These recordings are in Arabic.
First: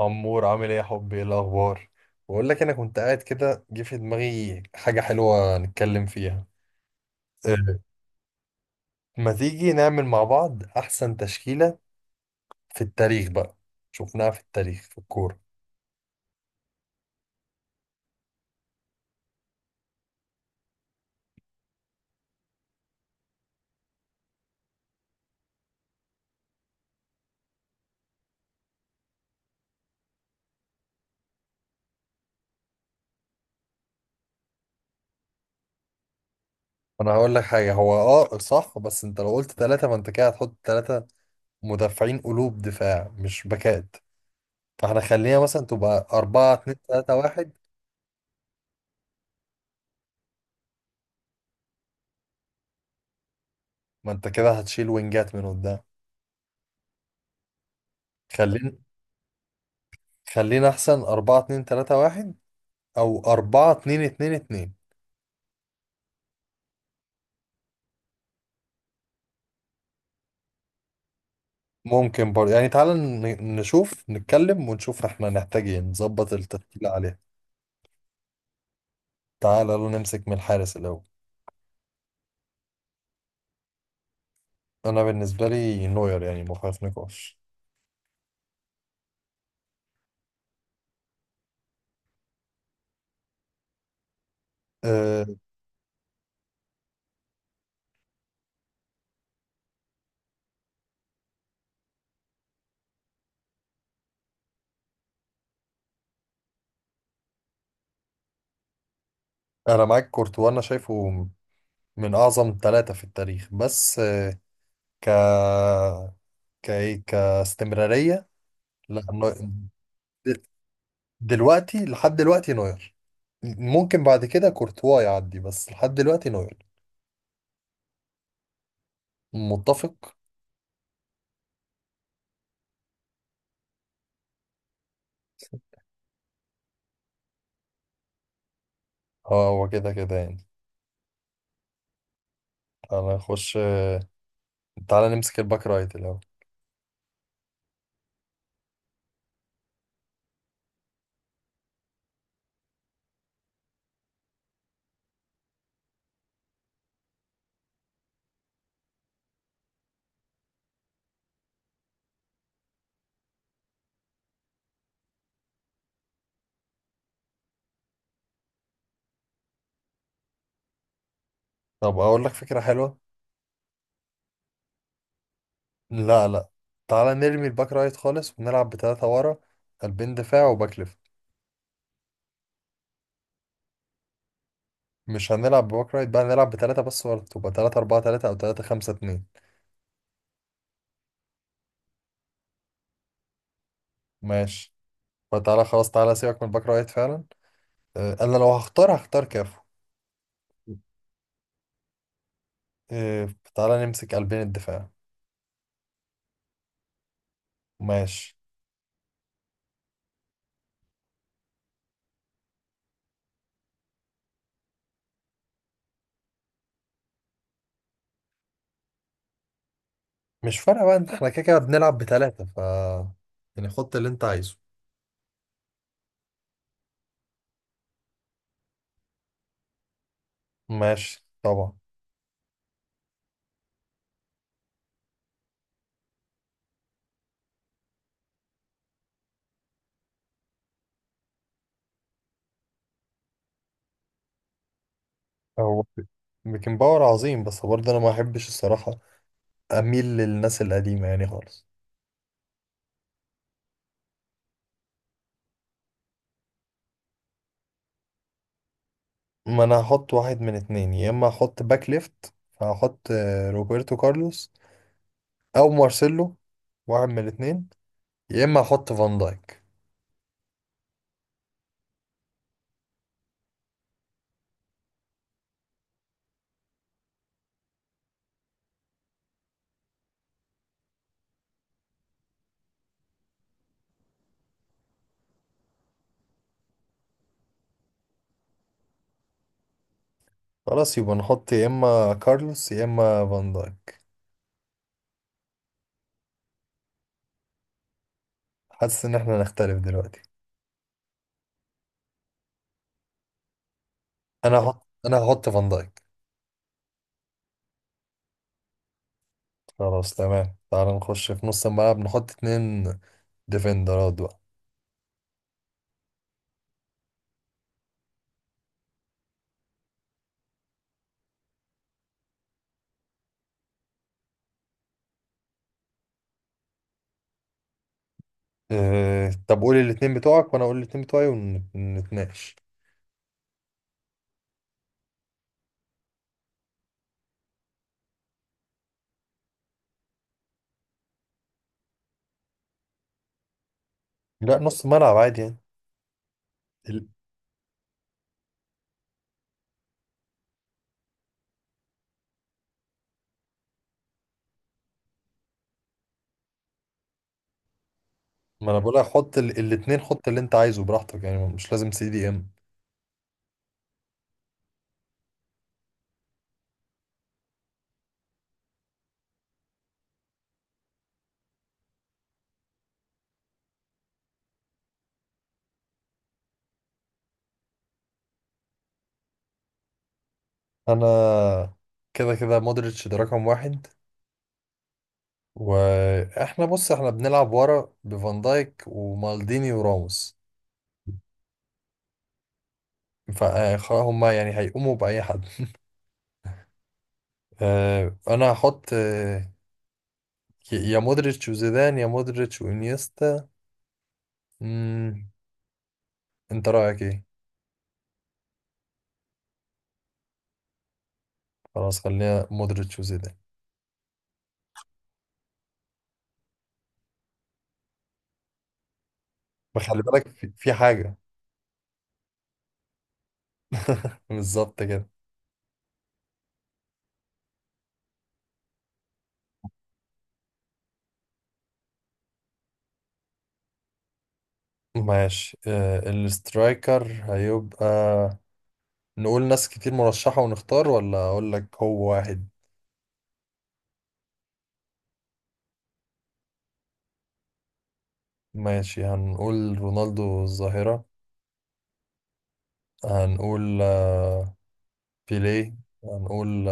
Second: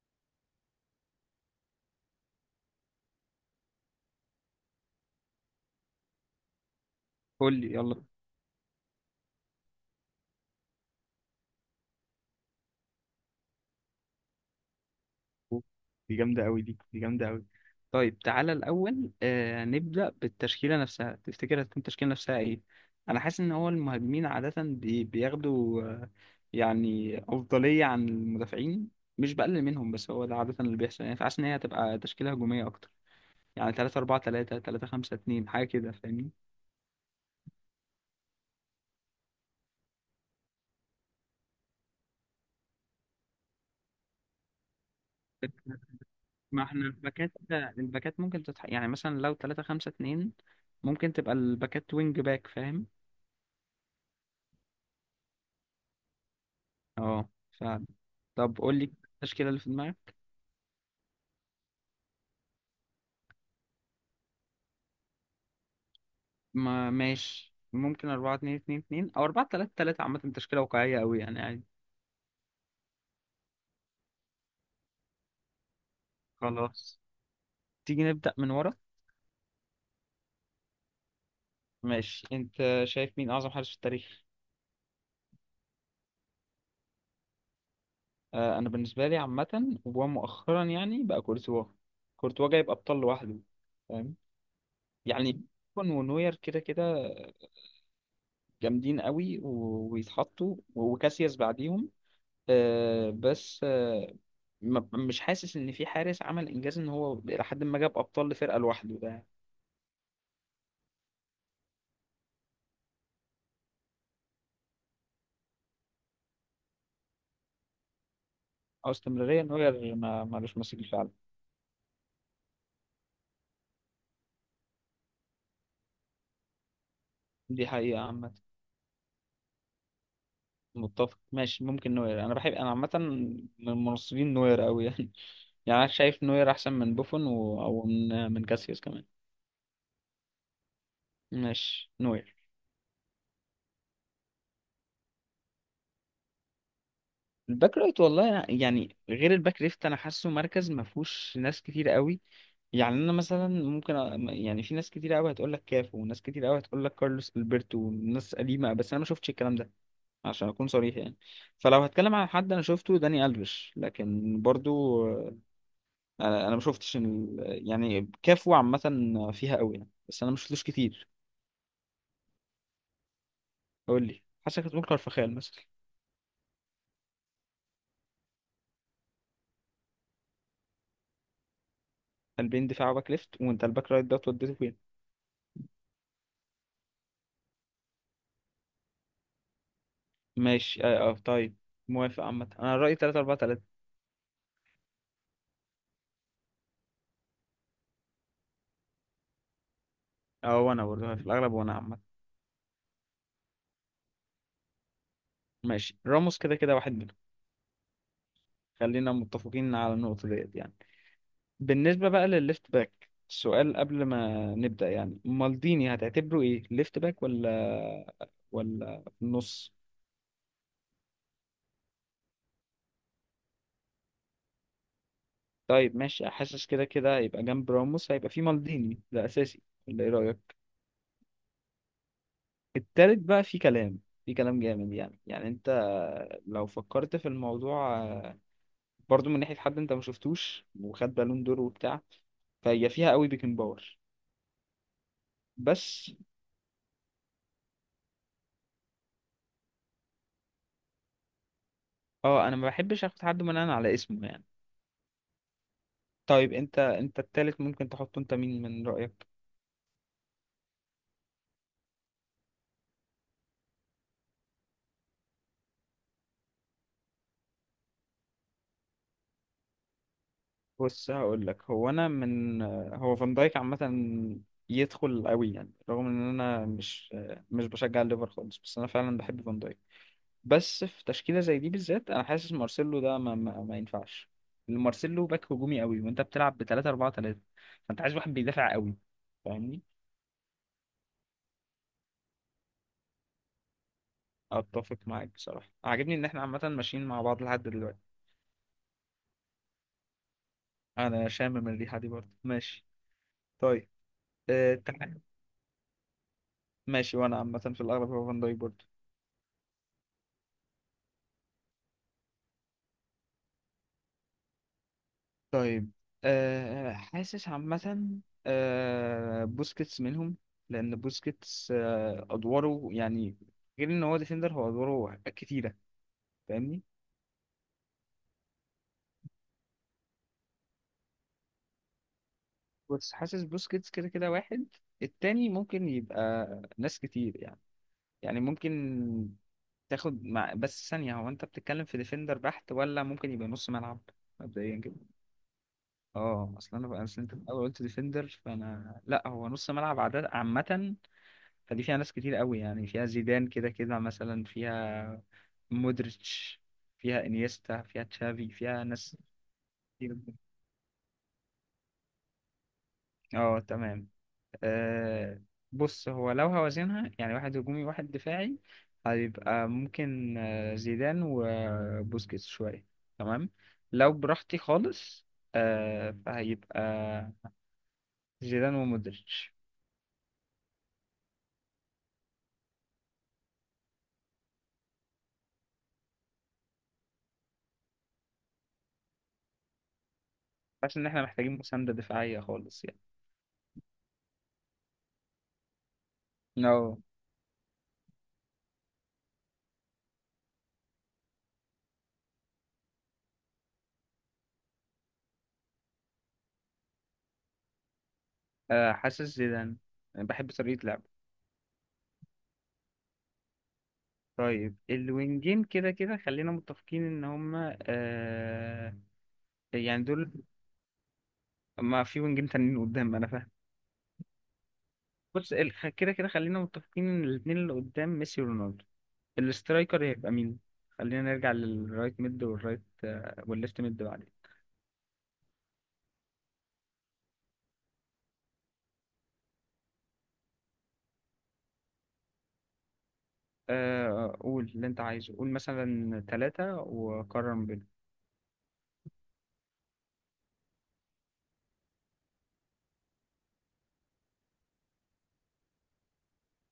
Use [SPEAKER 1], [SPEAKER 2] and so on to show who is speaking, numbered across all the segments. [SPEAKER 1] عمور، عامل ايه يا حبي؟ ايه الاخبار؟ بقول لك انا كنت قاعد كده جه في دماغي حاجه حلوه نتكلم فيها.
[SPEAKER 2] قول لي
[SPEAKER 1] أه،
[SPEAKER 2] يلا.
[SPEAKER 1] ما تيجي نعمل مع بعض احسن تشكيله في التاريخ بقى، شفناها في التاريخ في الكوره.
[SPEAKER 2] دي جامدة أوي، دي جامدة أوي. طيب تعالى الأول، نبدأ بالتشكيلة نفسها. تفتكر هتكون التشكيلة نفسها إيه؟ أنا حاسس إن هو المهاجمين عادة بياخدوا يعني أفضلية عن المدافعين، مش بقلل منهم بس هو ده عادة اللي بيحصل يعني، فحاسس إن هي هتبقى تشكيلة هجومية أكتر. يعني 3 4 3، 3 5 2، حاجة كده، فاهمني؟
[SPEAKER 1] انا هقول لك حاجه، هو اه صح، بس انت لو قلت ثلاثه فانت كده هتحط ثلاثه مدافعين، قلوب دفاع مش باكات، فاحنا خلينا مثلا تبقى 4
[SPEAKER 2] ما
[SPEAKER 1] 2
[SPEAKER 2] احنا
[SPEAKER 1] 3
[SPEAKER 2] الباكات.
[SPEAKER 1] 1.
[SPEAKER 2] الباكات ممكن يعني مثلا لو 3 5 2 ممكن تبقى الباكات وينج باك، فاهم؟
[SPEAKER 1] ما انت كده هتشيل وينجات من قدام.
[SPEAKER 2] اه. طب
[SPEAKER 1] خلينا
[SPEAKER 2] قول لي التشكيلة اللي في دماغك.
[SPEAKER 1] خلينا احسن 4 2 3 1 او 4 2 2 2.
[SPEAKER 2] ما ماشي، ممكن 4 2 2 2 او 4 3 3، عامة تشكيلة واقعية قوي يعني عادي.
[SPEAKER 1] ممكن برضه يعني تعالى نشوف، نتكلم ونشوف احنا نحتاج ايه نظبط التشكيلة
[SPEAKER 2] خلاص.
[SPEAKER 1] عليها.
[SPEAKER 2] تيجي نبدأ من ورا.
[SPEAKER 1] تعالى لو نمسك من الحارس الأول.
[SPEAKER 2] ماشي انت. شايف مين اعظم حارس في التاريخ؟
[SPEAKER 1] أنا بالنسبة لي نوير، يعني ما فيهاش نقاش.
[SPEAKER 2] آه، انا بالنسبة لي عامة ومؤخرا يعني بقى كورتوا. كورتوا جايب ابطال لوحده، فاهم؟
[SPEAKER 1] أه،
[SPEAKER 2] يعني كون ونوير كده كده جامدين قوي، ويتحطوا وكاسياس بعديهم. آه، بس آه، ما- مش حاسس ان في حارس عمل انجاز ان هو لحد ما جاب ابطال لفرقه لوحده ده.
[SPEAKER 1] أنا معاك كورتوا، أنا شايفه من أعظم ثلاثة في التاريخ، بس آه، ك كإيه كاستمرارية.
[SPEAKER 2] او
[SPEAKER 1] لا نو-
[SPEAKER 2] استمراريه، نوير ما
[SPEAKER 1] د-
[SPEAKER 2] مالوش ماسك فعلا.
[SPEAKER 1] دلوقتي، لحد دلوقتي نوير. ممكن بعد كده كورتوا يعدي، بس لحد دلوقتي نوير.
[SPEAKER 2] دي حقيقه عامه.
[SPEAKER 1] متفق.
[SPEAKER 2] متفق. ماشي، ممكن نوير. انا بحب، انا عامه من مناصرين نوير قوي يعني يعني انا شايف نوير احسن من بوفون او من كاسياس كمان.
[SPEAKER 1] اه، هو كده كده يعني.
[SPEAKER 2] ماشي نوير.
[SPEAKER 1] تعالى نخش، تعالى نمسك الباك رايت الأول.
[SPEAKER 2] الباك رايت، يعني غير الباك ليفت انا حاسه مركز ما فيهوش ناس كتير قوي. يعني انا مثلا يعني في ناس كتير قوي هتقول لك كافو، وناس كتير قوي هتقول لك كارلوس البرتو وناس قديمه، بس انا ما شفتش الكلام ده عشان اكون صريح يعني. فلو هتكلم عن حد انا شفته داني الفيش، لكن برضو انا ما شفتش ال- يعني كافو عامه فيها قوي يعني، بس انا ما شفتوش كتير.
[SPEAKER 1] طب اقول لك فكرة حلوة.
[SPEAKER 2] قول لي، حاسسك هتقول كارفخال مثلا.
[SPEAKER 1] لا لا، تعالى نرمي الباك رايت خالص ونلعب بتلاتة ورا، قلبين دفاع وباك ليفت.
[SPEAKER 2] قلبين دفاع وباك ليفت، وانت الباك رايت ده وديته فين؟
[SPEAKER 1] مش هنلعب بباك رايت بقى، نلعب بتلاتة بس ورا، تبقى تلاتة أربعة تلاتة أو تلاتة خمسة اتنين.
[SPEAKER 2] ماشي طيب. موافق عامه، انا رايي 3 4 3.
[SPEAKER 1] ماشي، فتعالى خلاص، تعالى سيبك من الباك رايت فعلا. أنا لو هختار، هختار كافو.
[SPEAKER 2] اه وانا برضه في الاغلب، وانا عامه.
[SPEAKER 1] آه، تعالى نمسك قلبين الدفاع.
[SPEAKER 2] ماشي راموس كده كده واحد منهم.
[SPEAKER 1] ماشي.
[SPEAKER 2] خلينا متفقين على النقطة ديت يعني. بالنسبة بقى للليفت باك، السؤال قبل ما نبدأ يعني مالديني هتعتبره ايه، ليفت باك ولا في النص؟
[SPEAKER 1] مش فارقة بقى، احنا كده كده بنلعب بتلاتة، ف يعني حط اللي انت عايزه.
[SPEAKER 2] طيب ماشي، حاسس كده كده هيبقى جنب راموس هيبقى في مالديني ده أساسي، ولا ايه رأيك؟
[SPEAKER 1] ماشي طبعا.
[SPEAKER 2] التالت بقى في كلام، في كلام جامد يعني، يعني انت لو فكرت في الموضوع برضو من ناحية حد انت ما شفتوش وخد بالون دور وبتاع، فهي فيها قوي بيكن باور
[SPEAKER 1] هو
[SPEAKER 2] بس.
[SPEAKER 1] بيكن باور عظيم، بس برضه انا ما احبش الصراحة، اميل للناس القديمه يعني خالص.
[SPEAKER 2] اه، انا ما بحبش اخد حد من انا على اسمه يعني. طيب انت، التالت ممكن تحطه انت، مين من رأيك؟
[SPEAKER 1] ما انا هحط واحد من اتنين، يا اما احط باك ليفت فهحط روبرتو كارلوس او مارسيلو، واحد من الاتنين، يا اما احط فان دايك.
[SPEAKER 2] بص هقول لك، هو انا من هو فان دايك عامة يدخل قوي يعني، رغم ان انا مش بشجع الليفر خالص، بس انا فعلا بحب فان دايك. بس في تشكيلة زي دي بالذات انا حاسس مارسيلو ده ما ينفعش. مارسيلو باك هجومي قوي، وانت بتلعب ب 3 4 3، فانت عايز واحد بيدافع قوي، فاهمني؟
[SPEAKER 1] خلاص يبقى نحط يا اما كارلوس يا اما فان دايك.
[SPEAKER 2] اتفق معاك بصراحة، عاجبني ان احنا عامة ماشيين مع بعض لحد دلوقتي.
[SPEAKER 1] حاسس ان احنا نختلف دلوقتي.
[SPEAKER 2] انا شامم الريحة دي برضه، ماشي. طيب
[SPEAKER 1] انا
[SPEAKER 2] أه،
[SPEAKER 1] هحط انا هحط فان دايك.
[SPEAKER 2] ماشي، وانا عامة في الاغلب هو فان دايك برضه.
[SPEAKER 1] خلاص تمام، تعال نخش في نص الملعب، نحط اتنين ديفندرات بقى.
[SPEAKER 2] طيب حاسس عامة بوسكيتس منهم، لان بوسكيتس ادواره يعني غير ان هو ديفندر، هو ادواره كتيرة، فاهمني؟
[SPEAKER 1] طب قول الاتنين بتوعك وانا اقول الاتنين بتوعي ونتناقش.
[SPEAKER 2] بس حاسس بوسكيتس كده كده واحد، التاني ممكن يبقى ناس كتير يعني، يعني ممكن تاخد مع، بس ثانية، هو انت بتتكلم في ديفندر بحت ولا ممكن يبقى نص ملعب،
[SPEAKER 1] لا،
[SPEAKER 2] مبدئيا
[SPEAKER 1] نص
[SPEAKER 2] كده؟
[SPEAKER 1] ملعب عادي.
[SPEAKER 2] اه، اصل انا بقى
[SPEAKER 1] يعني
[SPEAKER 2] اصل انت الاول قلت ديفندر فانا لا، هو نص ملعب عدد عامة. فدي فيها ناس كتير قوي يعني، فيها زيدان كده كده مثلا، فيها مودريتش، فيها انيستا، فيها تشافي،
[SPEAKER 1] ما انا
[SPEAKER 2] فيها
[SPEAKER 1] بقولها،
[SPEAKER 2] ناس
[SPEAKER 1] حط الاتنين،
[SPEAKER 2] كتير
[SPEAKER 1] حط
[SPEAKER 2] جدا.
[SPEAKER 1] اللي انت عايزه براحتك، يعني مش لازم سي دي ام.
[SPEAKER 2] اه تمام. آه بص، هو لو هوازنها يعني واحد هجومي واحد دفاعي، هيبقى ممكن زيدان وبوسكيتس شوية. تمام. لو براحتي خالص، فهيبقى زيدان ومودريتش.
[SPEAKER 1] انا كده كده مودريتش ده رقم واحد. واحنا بص احنا بنلعب ورا بفان دايك ومالديني وراموس،
[SPEAKER 2] حاسس ان احنا محتاجين مساندة دفاعية خالص يعني.
[SPEAKER 1] فهم يعني هيقوموا بأي حد.
[SPEAKER 2] No.
[SPEAKER 1] انا هحط يا مودريتش وزيدان يا مودريتش وانيستا. مم، انت رأيك ايه؟
[SPEAKER 2] حاسس زيدان، بحب طريقة لعبه.
[SPEAKER 1] خلاص خلينا مودريتش وزيدان.
[SPEAKER 2] طيب الوينجين كده كده خلينا متفقين ان هما
[SPEAKER 1] ما خلي
[SPEAKER 2] يعني
[SPEAKER 1] بالك
[SPEAKER 2] دول.
[SPEAKER 1] في حاجة.
[SPEAKER 2] ما في وينجين تانيين قدام، انا فاهم.
[SPEAKER 1] بالظبط كده.
[SPEAKER 2] بص، كده كده خلينا متفقين ان الاتنين اللي قدام ميسي ورونالدو، الاسترايكر هيبقى مين؟ خلينا نرجع للرايت ميد والرايت والليفت ميد بعدين.
[SPEAKER 1] ماشي. الاسترايكر هيبقى، نقول ناس كتير مرشحة ونختار، ولا أقول لك هو واحد؟
[SPEAKER 2] قول اللي انت عايزه، قول مثلا ثلاثة وقرر ما بينهم.
[SPEAKER 1] ماشي، هنقول رونالدو الظاهرة، هنقول بيليه، هنقول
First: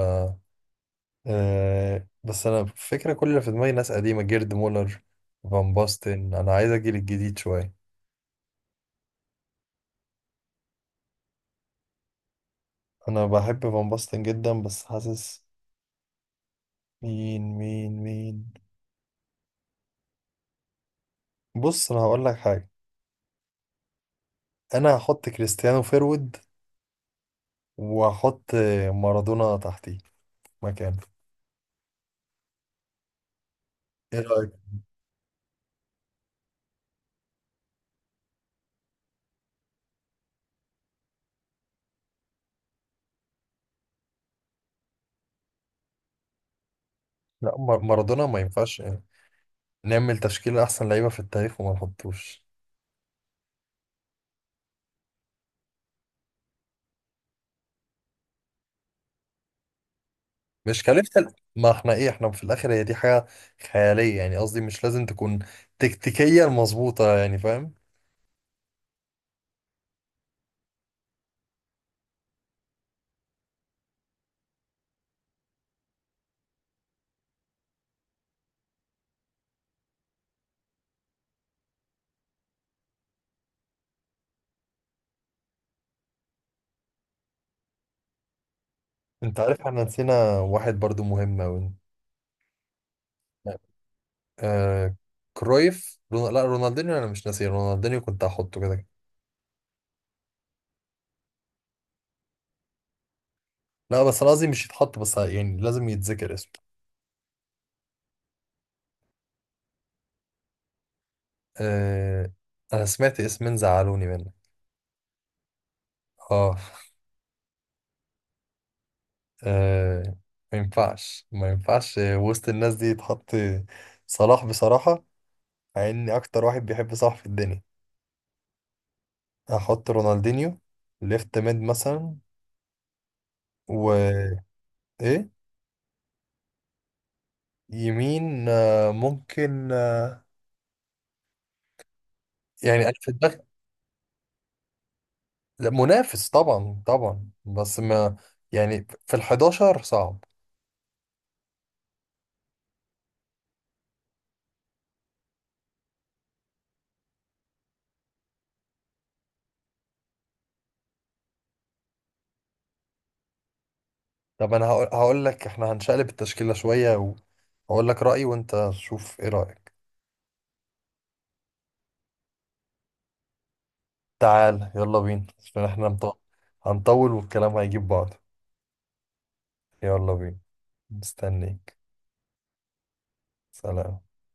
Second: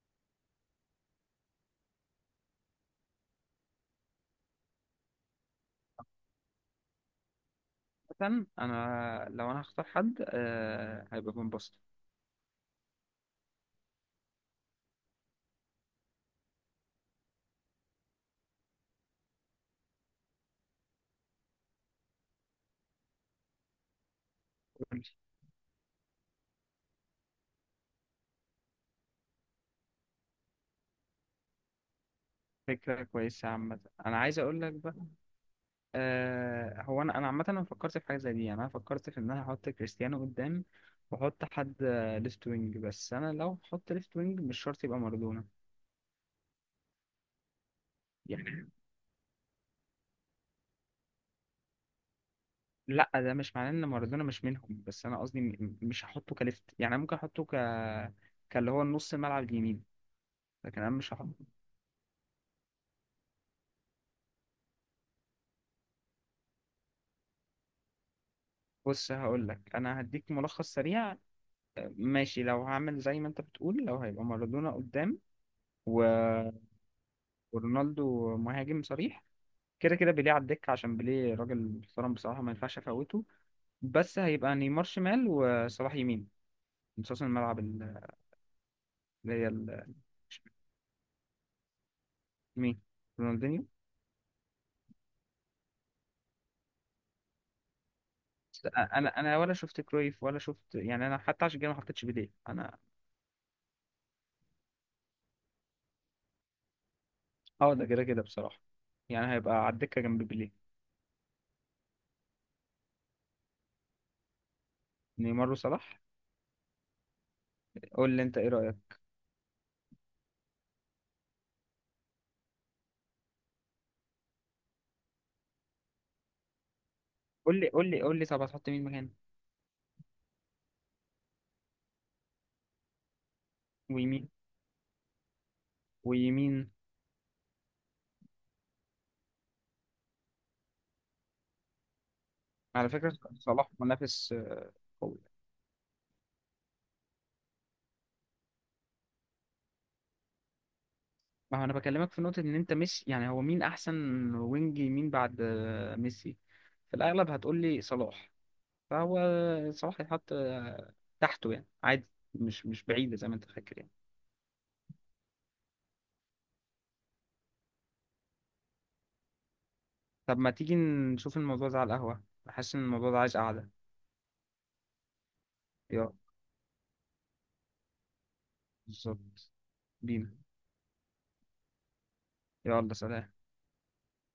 [SPEAKER 1] بس أنا فكرة كل اللي في دماغي ناس قديمة، جيرد مولر، فان باستن. أنا عايز أجيل الجديد شوية.
[SPEAKER 2] مثلا انا لو هختار حد هيبقى فان باستن.
[SPEAKER 1] أنا بحب فان باستن جدا، بس حاسس، مين. بص أنا هقول لك حاجة،
[SPEAKER 2] قول
[SPEAKER 1] أنا
[SPEAKER 2] لي.
[SPEAKER 1] هحط كريستيانو فيرود، واحط مارادونا تحتيه مكانه.
[SPEAKER 2] فكرة كويسة عامة، انا
[SPEAKER 1] ايه
[SPEAKER 2] عايز
[SPEAKER 1] رأيك؟
[SPEAKER 2] اقول لك. هو انا عامه، انا فكرت في حاجه زي دي يعني، انا فكرت في ان انا احط كريستيانو قدام، واحط حد ليفت وينج، بس انا لو احط ليفت وينج مش شرط يبقى مارادونا
[SPEAKER 1] لا مارادونا ما
[SPEAKER 2] يعني.
[SPEAKER 1] ينفعش. نعمل تشكيل احسن لعيبة في التاريخ وما نحطوش؟
[SPEAKER 2] لا، ده مش معناه ان مارادونا مش منهم، بس انا قصدي مش هحطه كليفت يعني. أنا ممكن احطه ك، كاللي هو النص الملعب اليمين، لكن
[SPEAKER 1] مش
[SPEAKER 2] انا مش
[SPEAKER 1] كلفة
[SPEAKER 2] هحط.
[SPEAKER 1] ال- ما احنا ايه، احنا في الاخر هي دي حاجة خيالية يعني، قصدي مش لازم تكون تكتيكيا مظبوطة، يعني فاهم.
[SPEAKER 2] بص هقول لك، انا هديك ملخص سريع. ماشي، لو هعمل زي ما انت بتقول، لو هيبقى مارادونا قدام و... ورونالدو مهاجم صريح، كده كده بيليه على الدكة عشان بيليه راجل محترم بصراحة ما ينفعش افوته، بس هيبقى نيمار شمال وصلاح يمين نصاص الملعب اللي
[SPEAKER 1] انت
[SPEAKER 2] هي
[SPEAKER 1] عارف
[SPEAKER 2] ال-
[SPEAKER 1] احنا نسينا واحد برضو مهم اوي.
[SPEAKER 2] مين؟ رونالدينيو؟
[SPEAKER 1] آه، كرويف رون... لا رونالدينيو، انا مش ناسي رونالدينيو، كنت هحطه
[SPEAKER 2] بس
[SPEAKER 1] كده كده.
[SPEAKER 2] انا، ولا شفت كرويف ولا شفت يعني، انا حتى عشان كده ما حطيتش بيليه انا.
[SPEAKER 1] لا بس انا قصدي مش يتحط، بس يعني لازم يتذكر اسمه.
[SPEAKER 2] اه، ده كده كده بصراحة، يعني هيبقى على الدكة جنب بيليه.
[SPEAKER 1] آه... انا سمعت اسمين زعلوني منه.
[SPEAKER 2] نيمار وصلاح.
[SPEAKER 1] اه.
[SPEAKER 2] قول لي انت ايه رأيك.
[SPEAKER 1] آه، ما ينفعش وسط الناس دي يتحط صلاح، بصراحة، مع اني اكتر واحد بيحب صلاح في الدنيا.
[SPEAKER 2] قول لي، طب هتحط مين مكان؟
[SPEAKER 1] هحط رونالدينيو ليفت ميد مثلا،
[SPEAKER 2] ويمين؟
[SPEAKER 1] و ايه؟
[SPEAKER 2] ويمين.
[SPEAKER 1] يمين ممكن، يعني
[SPEAKER 2] على
[SPEAKER 1] انا في
[SPEAKER 2] فكرة
[SPEAKER 1] دماغي.
[SPEAKER 2] صلاح منافس قوي.
[SPEAKER 1] لا، منافس طبعا طبعا، بس ما يعني في ال 11 صعب.
[SPEAKER 2] ما هو انا بكلمك في نقطة ان انت، مش يعني هو مين احسن وينج يمين بعد ميسي؟ في الاغلب هتقول لي صلاح. فهو صلاح يتحط تحته يعني عادي، مش بعيدة زي ما انت فاكر يعني.
[SPEAKER 1] طب انا هقول لك، احنا هنشقلب التشكيلة شوية وهقول لك رأيي وانت شوف ايه رأيك.
[SPEAKER 2] طب ما تيجي نشوف الموضوع ده على القهوة، بحس ان الموضوع ده عايز قعدة.
[SPEAKER 1] تعال يلا بينا عشان احنا
[SPEAKER 2] يلا.
[SPEAKER 1] هنطول والكلام هيجيب بعض.
[SPEAKER 2] بالظبط.
[SPEAKER 1] يلا
[SPEAKER 2] بينا.
[SPEAKER 1] بينا. مستنيك.
[SPEAKER 2] يلا. سلام.
[SPEAKER 1] سلام.